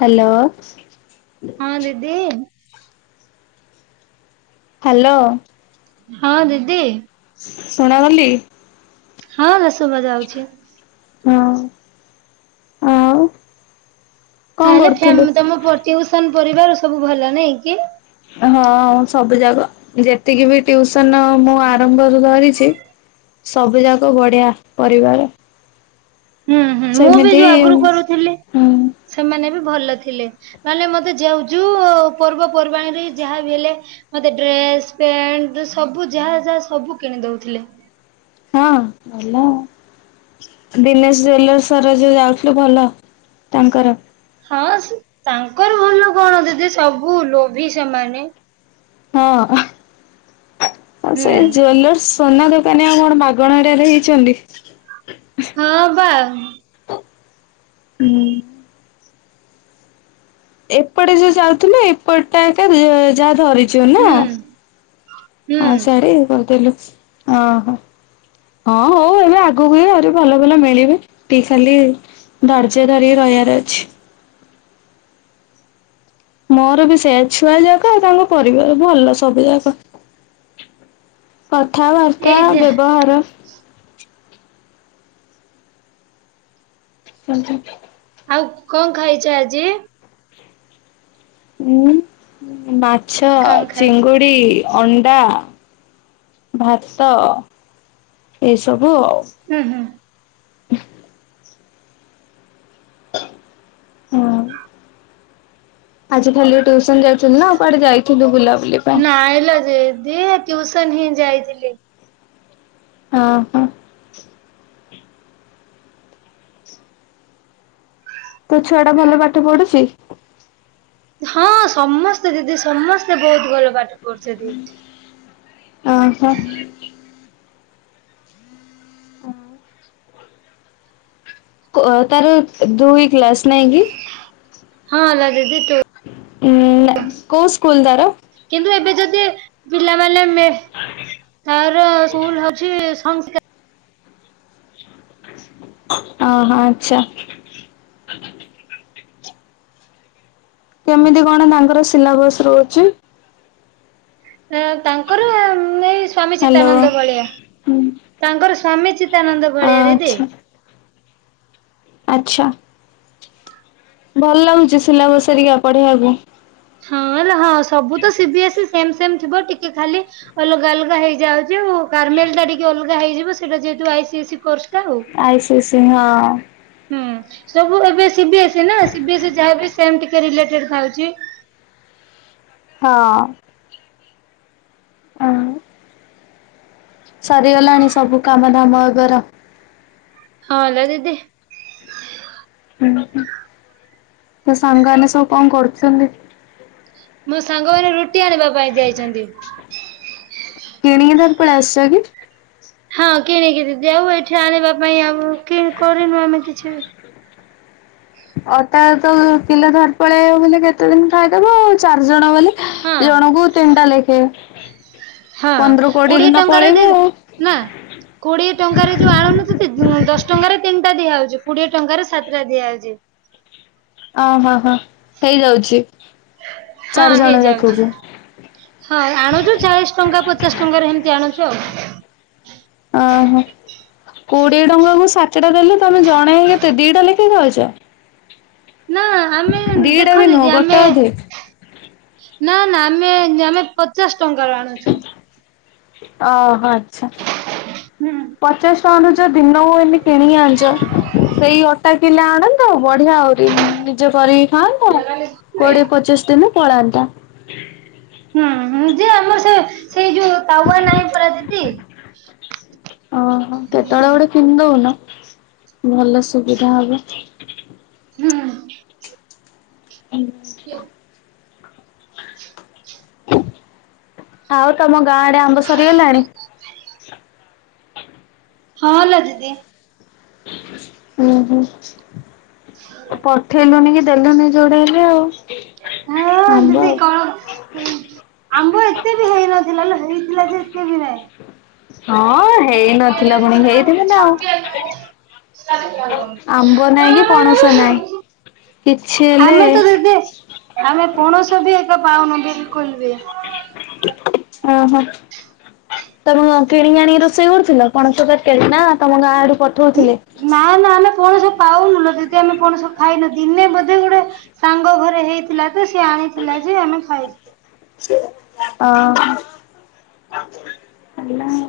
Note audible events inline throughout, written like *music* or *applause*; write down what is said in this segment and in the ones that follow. Hello ହଁ ଦିଦି ଇ-ଇ hello ହଁ ଦିଦି ଶୁଣା ଗଲି ହଁ ବା ଶୁଭା ଯାଉଛି। ହଁ *inaudible* ଆଉ କଣ ତାହେଲେ କରୁଥିଲୁ? ଫ୍ୟାମ ତମ ପୁଅ ଟିଉସନ ପରିବାର ସବୁ ଭଲ ନାଇଁ କି? ହଁ ସବୁ ଯାଗା ଯେତିକି ବି ଟଉସନ ମୁଁ ଆରମ୍ଭରୁ ଧରିଛି। ସବୁ ଯାକ ବଢିଆ ପରିବାର। ହୁଁ ହୁଁ ମୁଁ ବି ସେମିତି ଯୋଉ ଆଗରୁ କରୁଥିଲି। ହୁଁ ସେମାନେ ବି ଭଲ ଥିଲେ ନହେଲେ ମତେ ଯେଉ ଯେଉ ପର୍ବପର୍ବାଣୀରେ ଯାହା ବି ହେଲେ ମତେ ଡ୍ରେସ ପ୍ୟାଣ୍ଟ ସବୁ ଯାହା ଯାହା ସବୁ କିଣି ଦଉଥିଲେ। ହଁ ଭଲ ଆଉ। ଦିନେଶ ଜୁଏଲର୍ସ ଯାଉଥିଲୁ ଭଲ ତାଙ୍କର ହଁ ତାଙ୍କର ଭଲ କଣ ଦିଦି ସବୁ ଲୋଭି ସେମାନେ। ହଁ ହୁଁ ସେ ଜୁଏଲର୍ସ। ସୋନା ଦୋକାନୀ ଆଉ କଣ ମାଗଣାଟାରେ ହେଇଛନ୍ତି। ହଁ ବା। ହୁଁ। ଏପଟେ ଯୋଉ ଯାଉଥିଲେ ଏପଟ ଟା ଏକ ଏକା ଯାହା ଧରି ଚୁନା ହୁଁ ହୁଁ ଆଉ ସିଆଡେ ଇଏ କରିଦେଲୁ ଓହୋ। ହଁ ହଉ ଏବେ ଆଗକୁ ଆହୁରି ଭଲ ଭଲ ମିଳିବେ ତି ଶାଲି ଧର୍ଯ୍ୟ ଧରି ରହିବାର ଅଛି। ମୋର ବି ସେ ଛୁଆ ଯାକ ଆଉ ତାଙ୍କ ପରିବାର ଭଲ ସବୁ ଯାକ। କଥାବାର୍ତ୍ତା ଏଇ ବ୍ୟବହାର। ହ ଆଉ କଣ ଖାଇଛ ଆଜି? ଉଁ ମାଛ କଣ ଖାଇ ଚିଙ୍ଗୁଡି। ଅଣ୍ଡା ଭାତ ଏଇସବୁ ଆଉ ହୁଁ ହୁଁ। ହଁ। ଆଜି ଖାଲି ଟ୍ୟୁସନ ଯାଇଥିଲୁ ନାଉ କୁଆଡେ ଯାଇଥିଲୁ ବୁଲାବୁଲି? ପାଇଁ? ନାଇଲୋ ଦିଦି ଟ୍ୟୁସନ ହିଁ ଯାଇଥିଲି। ହଁ ହଁ। ତୋ ଛୁଆ ଟା ଭଲ ପାଠ ପଢୁଚି? ହଁ ସମସ୍ତେ ଦିଦି ସମସ୍ତେ ବହୁତ ଭଲ ପାଠ ପଢୁଛନ୍ତି। ଓହୋ। *inaudible* ଓ ତାର ଦୁଇ କ୍ଲାସ୍। ନାଁଗି ହଁ ଲୋ ଦିଦି ତୁ ଉଁ କୋଉ ସ୍କୁଲ ତାର? କିନ୍ତୁ ଏବେ ଯଦି ପିଲାମାନେ ମେ ମାନେ ତାର ସ୍କୁଲ ହଉଛି। ହଁ ଓ ହୋ ଆଚ୍ଛା। କେମିତି କଣ ତାଙ୍କର ସିଲାବସ ରହୁଛି? ତାଙ୍କର ଏଇ ସ୍ଵାମୀ ହ୍ୟାଲୋ ଚିତାନନ୍ଦ ଭଳିଆ ତାଙ୍କର ସ୍ଵାମୀ ଚିତ୍ ଚିତାନନ୍ଦ ଭଳିଆ ଦିଦି। ଆଚ୍ଛା ଆଚ୍ଛା। ଭଲ ଲାଗୁଛି ସିଲାବସ ହେରିକା ପଢେଇିବାକୁ। ହଁ ହେଲା ହଁ ସବୁ ତ CB S C same same ଥିବ ଟିକେ ଖାଲି ଅଲଗା ଅଲଗା ହେଇଯାଉଛି ଆଉ କାରମେଲ ଟା ଟିକେ ଅଲଗା ହେଇଯିବ ସେଇଟା ଯେହେତୁ ଆଇ ସି ଏସି କୋର୍ସଟା ଆଉ ଆଇସିଏସିି ହଁ। ହୁଁ ସବୁ ଏବେ ସିବି ଏସ୍ ସି ନା ସିିବି ଏସ୍ ଯାହାବି ସେ ଟିକେ ରିଲେଟେଡ ଖାଉଛି। ହଁ। ହଁ। ସରିଗଲାଣି ସବୁ କାମ ଧାମ ଏବର। ହଁ ଲୋ ଦିଦି। ତ ସାଙ୍ଗମାନେ ସବୁ କଣ କରୁଛନ୍ତି? ମୋ ସାଙ୍ଗ ମାନ ରୁଟି ଆଣିବା ପାଇଁ ଯାଇଛନ୍ତି। କିଣିକି ଧରି ପଳେଇ ଆସିଛ କି? ହଁ କିଣିକି ଦିଦି ଏଇଠି ଆଣିବା ପାଇଁ ଆଉ କି କରିନୁ ଆମେ କିଛି ବି। ଅଟା ତ କିଲୋ ଧର ପଳେଇବ କେତେ ଦିନ ଖାଇଦବ ଆଉ ଚାରିଜଣ ବୋଲି ହଁ ଜଣଙ୍କୁ ତିନିଟା ଲେଖେ। ହଁ ପନ୍ଦର କୋଡିଏ ଦିନ ଟଙ୍କାର ପଳେଇବ ଦେଦେ ଆଉ। ନା କୋଡିଏ ଟଙ୍କାରେ ଯୋଉ ଆଣୁନ ଦିଦି, ଦଶ ଟଙ୍କାରେ ତିନିଟା ଦିଆହଉଛି, କୋଡିଏ ଟଙ୍କାରେ ସାତଟା ଦିଆହଉଛି। ଓ ହଁ ହଁ ହଁ ହେଇଯାଉଛି। ହଁ ଚାରି ଜଣ ହେଇଯାଉଛି। ଯାକକୁ ହଁ ଆଣୁଛୁ ଚାଳିଶ ଟଙ୍କା ପଚାଶ ଟଙ୍କାରେ ହେମିତି ଆଣୁଛୁ ଆଉ। ଓହୋ କୋଡିଏ ଟଙ୍କା କୁ ସାତଟା ଦେଲେ, ତମେ ଜଣେ କେତେ ଦିଟା ଲେଖା ଖାଉଛ? ନା ଆମେ, ଦିଟା ଦେଖ ବି ନୁହଁ ଦିଦି ଗୋଟେ ଆମେ ଅଧେ ନା ନା ଆମେ, ଆମେ ପଚାଶ ଟଙ୍କାର ଆଣୁଛୁ। ଓହୋ ଆଚ୍ଛା। ହୁଁ ପଚାସ ଟଙ୍କାର ଯ ଦିନକୁ ଏନି କିନିକି ଆଣୁଛ। ସେଇ ଅଟା କିଲେ ଆଣନ୍ତ, ବଢିଆ ଆହୁରି ନିଜେ କରିକି ଖାନ୍ତ, କୋଡିଏ ପଚିଶ ଦିନ ପଳାନ୍ତା। ହୁଁ ଯେ ଆମର ସେ ସେଇ ଯୋଉ ତାୱା ନାହିଁ ପରା ଦିଦି। ଓହୋ କେତେବେଳେ ଗୋଟେ କିଣ ଦଉନ ଭଲ ସୁବିଧା ହବ। ହୁଁ। ହୁଁ। *unintelligible* ଆଉ ତମ ଗାଁ ଆଡେ ଆମ୍ବ ସରିଗଲାଣି? ଖାଇ ହଁ ଲୋ ଦିଦି। ହୁଁ ହୁଁ, ପ ଠେଇଲୁନି କି ଦେଲୁନି ଯୋଡେ ହେଲେ ଆଉ। ହଁ ଆମ୍ବ ଦିଦି ଆଉ। କଣ ଆମ୍ବ ଏତେ ବି ହେଇନଥିଲା ଲୋ, ହେଇଥିଲା ଯେ ଏତେ ବି ନାହିଁ। ହଁ ହେଇନଥିଲା ପୁଣି, ହେଇଥିଲି ନା ଆଉ। *unintelligible* ଆମ୍ବ ନାଇଁ କି ପଣସ ନାଇଁ, କିଛି ହେଲେ ଆମେ ତ ଦିଦି, ଆମେ ପଣସ ବି ଏତେ ପାଉନୁ ବିଲକୁଲ ବି। ଓହୋ। ତମ କିଣି ଆାଣିିକି ରୋଷେଇ କରୁଥିଲ, ପଣସ ତରକାରୀ ନା ତମ ଗାଁ ଆଡୁ ପଠଉଥିଲେ? ନା ନା ଆମେ ପଣସ ପାଉନୁ ଲୋ ଦିଦି, ଆମେ ପଣସ ଖାଇନୁ ଦିନେ ବୋଧେ ଗୋଟେ ସାଙ୍ଗ ଘରେ ହେଇଥିଲା ତ, ସିଏ ଆଣିଥିଲା ଯେ ଆମେ ଖାଇଛୁ। ଓ ହୋ। ଖାଲିଲା ଆଉ।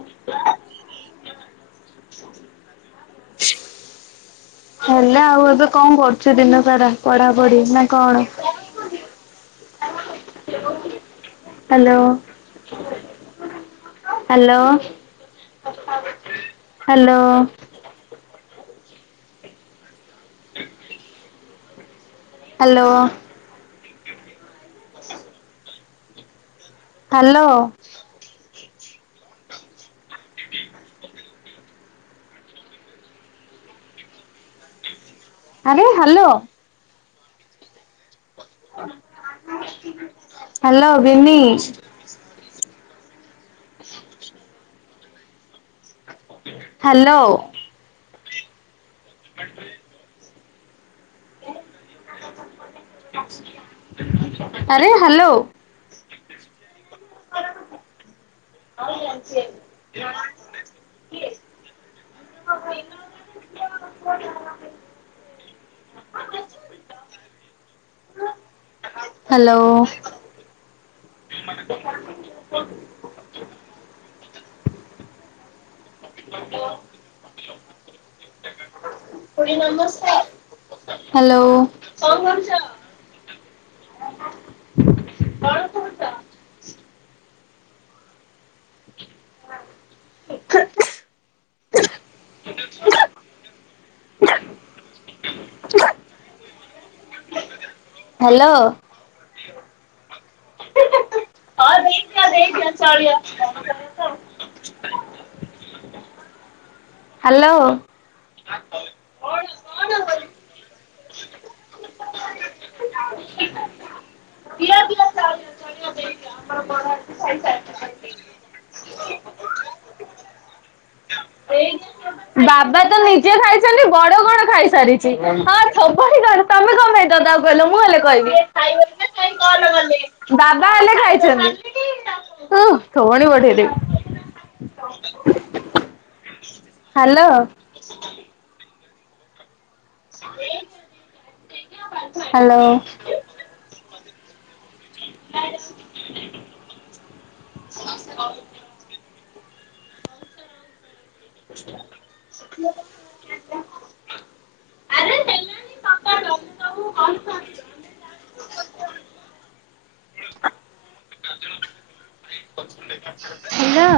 ହେଲା ଆଉ ଏବେ କଣ କରୁଛୁ ଦିନ ସାରା, ପଢା ପଢି ନା କଣ? ହ୍ୟାଲୋ। Hello hello? ହ ହ୍ୟାଲୋ। ହ୍ୟାଲୋ। ଠିକ ଆରେ ହ୍ୟାଲୋ। ହ୍ୟାଲୋ ବିିନି। ହ୍ୟାଲୋ। *inaudible* ଆରେ ହ୍ୟାଲୋ। ହଉ *inaudible* ହ୍ୟାଲୋ। ମାନେ ହଁ ହ୍ୟାଲୋ। ହ୍ୟାଲୋ। ଆ ଦେଖ ଦେଖ ଚାଆ ହାଲୋ। ଆ ଏଇ ବାବା ତ ନିଜେ ଖାଇଛନ୍ତି ବଡ କଣ ଖାଇସାରିଛି ହଁ ତମେ କ ତକୁ କହିଲ ମୁଁ ହେଲେ କହିବିଣ କଲେ ଦାଦା ହେଲେ ଖାଇଛନ୍ତିୁଁ ଉଣୀ ବଠେଇଦେବି ହ୍ୟାଲୋ। ହ୍ୟାଲୋ। ଆ ହେଲୋ।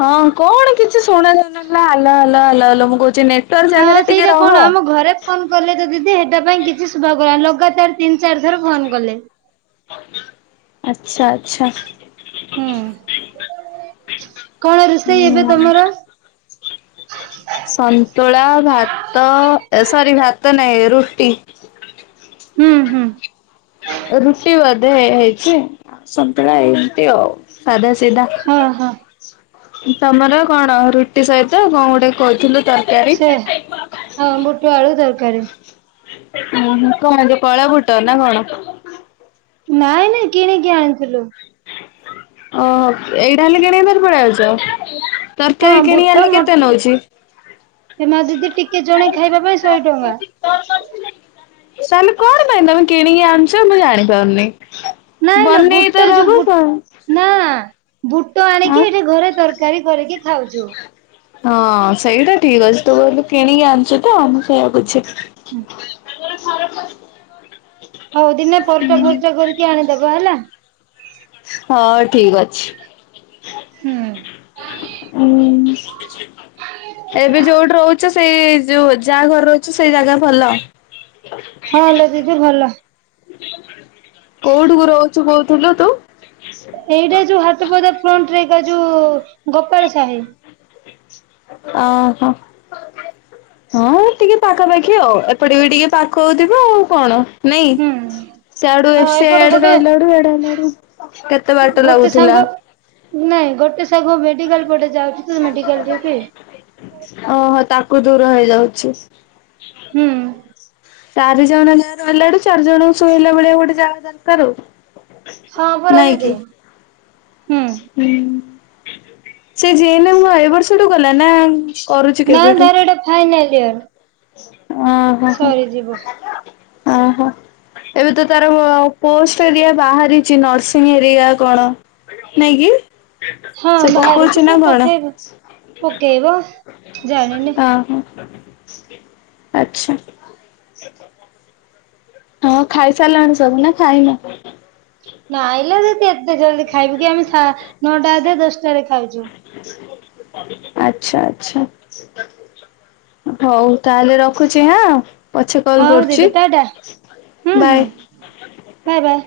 ହଁ କଣ କିଛି ଶୁଣ ଯାଉନଥିଲା ହାଲ ହାଲ ହାଲ ହାଲ ମୁଁ କହୁଚି ନେ ଟୱାର୍କ ହଁ ଜାଗାରେ ଟିକେ ସେଇଟା ରହ। କଣ ଆମ ଘରେ ଫୋନ କଲେ ତ ଦିଦି ସେଟା ପାଇଁ କିଛି ଶୁଭା କଲା ଲଗାତାର ତିନି ଚାର ଥର ଫୋନ କଲେ। ଆଚ୍ଛା ଆଚ୍ଛା। ହୁଁ କଣ ରୋଷେଇ ଏବେ ହୁଁ ତମର? ସନ୍ତୁଳା ଭାତ ସରି ଭାତ ନାଇଁ ରୁଟି। ହୁଁ ହୁଁ। ରୁଚି ବଧେ ହେଇଚି ସନ୍ତୁଳା ଏମତି ଆଉ। ସାଧା ସିଧା। ହଁ ହଁ ତମର କଣ ରୁଟି ସହିତ କଣ ଗୋଟେ କହୁଥିଲୁ ତ ସେ ହଁ ବୁଟ ଆଳୁ ତରକାରୀ ଉ କଣ ଯେ କଳା ଵୁଟ ନା କଣ? ନାଇଁ ନାଇଁ କିଣିକି ଆଣିଥିଲୁ ଓହୋ ଏଇଟା ହେଲେ କିଣ ତାର ପଳେଇ ଯାଉଛ ହଁ ତରକାରୀ କିଣ ବୁଟ ଆଲେ ମ କେତେ ନଉଛି? ଏ ମା ଦିଦି ଟିକେ ଜଣେ ଖାଇବା ପାଇଁ ଶହେ ଟଙ୍କା ସାନୁ କଣ ପାଇଁ ତୁମେ କିଣିକି ଆଣୁଛ ମୁଁ ଯାଣି ପାରୁନି ନାଇଁଲୋ ବନେଇ ବୁଟ ତ ଯୋଉ ବୁ ରହୁସ ନା ବୁଟ ଆଣିକି ଏଠି ଘରେ ତରକାରୀ କରିକି ଖାଉଛୁ ହଁ ସେଇଟା ଠିକ ଅଛି ତୁ କହିଲୁ କିଣିକି ଆଣିଛୁ ତ ମୁଁ ସେଇଆକୁଛି ହୁଁ। ସର *unintelligible* ହଉ ଦିନେ ପରଟା ଫର୍ଚା କରିକି ଆଣିଦବା ହେଲା। ହଁ ଠିକ ଅଛି। ହୁଁ। ହୁଁ ଏବେ ଯୋଉଠି ରହୁଛ ସେଇ ଯୋଉ ଯାହା ଘର ଅଛି ସେଇ ଜାଗା ଭଲ ହଁ ହେଲା ଦିଦି ଭଲ କୋଉଠି କୁ ରହୁଛୁ କହୁଥିଲୁ ତୁ? ଏଇଟା ଯୋଉ ହାଟପଦା ଫ୍ରଣ୍ଟ ରେ ଏକା ଯୋଉ ଗୋପାଳ ସାହି ଓହୋ। ହଁ ଟିକେ ପାଖାପାଖି ଆଉ ଏପଟେ ବି ଟିକେ ପାଖ ହଉଥିବ ଆଉ କଣ ନାଇଁ। ହୁଁ। ସେଆଡୁ ହଁ ଏଡେ ଏପଟେ ଗୋଟେ ରହିଲା ବେଡୁ ଏଡେ ହେଲା ବଡୁ କେତେ ବାଟ ଗୋଟେ ଲାଗୁଥିଲା ସାଙ୍ଗ ନାଇଁ ଗୋଟେ ସବୁ ମେଡିକାଲ ପଟେ ଯାଉଛି ତ ମେଡିକାଲ ଦ୍ୟୁଟି ଓହୋ ତାକୁ ଦୂର ହେଇଯାଉଛି ହୁଁ। ଚାରି ଜଣ ଯାଁ ରହିଲାଡୁ ଚାରି ଜଣଙ୍କୁ ଶୋଇଲା ଭଳିଆ ଗୋଟେ ଯାହା ଦରକାର ଆଉ ହଁ ପରା ଦିଦି ହୁଁ ହୁଁ। ସେ ଯିଏଲେ ମୁଁ ଏ ବର୍ଷଠୁ ଗଲା ନା କରୁଛି ନା ତାର ଏଇଟେ ଫାଇନାଲ ଇୟର ଓ ହୋ ହୋ ସରିଯିବ ଓ ହୋ। ଏବେ ତ ତାର ପୋଷ୍ଟ ଏରିଆ ବାହାରିଛି ନର୍ସିଂ ଏରିଆ କଣ ନାଇଁ କିି ହଁ ସେ ବାହାରିଛି ପକଉଛି ସେ ନା କଣ? ପକେଇବ ପକେଇବ ଜାଣିନି ଆଛା। ହଁ ଖାଇସାରିଲାଣି ସବୁ ନା ଖାଇନ? ନ ଆଲେ ଯଦି ଏତେ ଜଲ୍ଦି ଖାଇବୁ କି ଆମେ ନଅଟା ଅଧ ଦଶଟାରେ ଖାଉଛୁ ଆଚ୍ଛା ଆଚ୍ଛା। ହଉ ତାହେଲେ ରଖୁଛି ହଁ ପଛେ କଲ୍ ହଉ କରୁଛି ଦିଦି ଟାଟା ହୁଁ ହୁଁ ବାଏ ବାଏ ବାଏ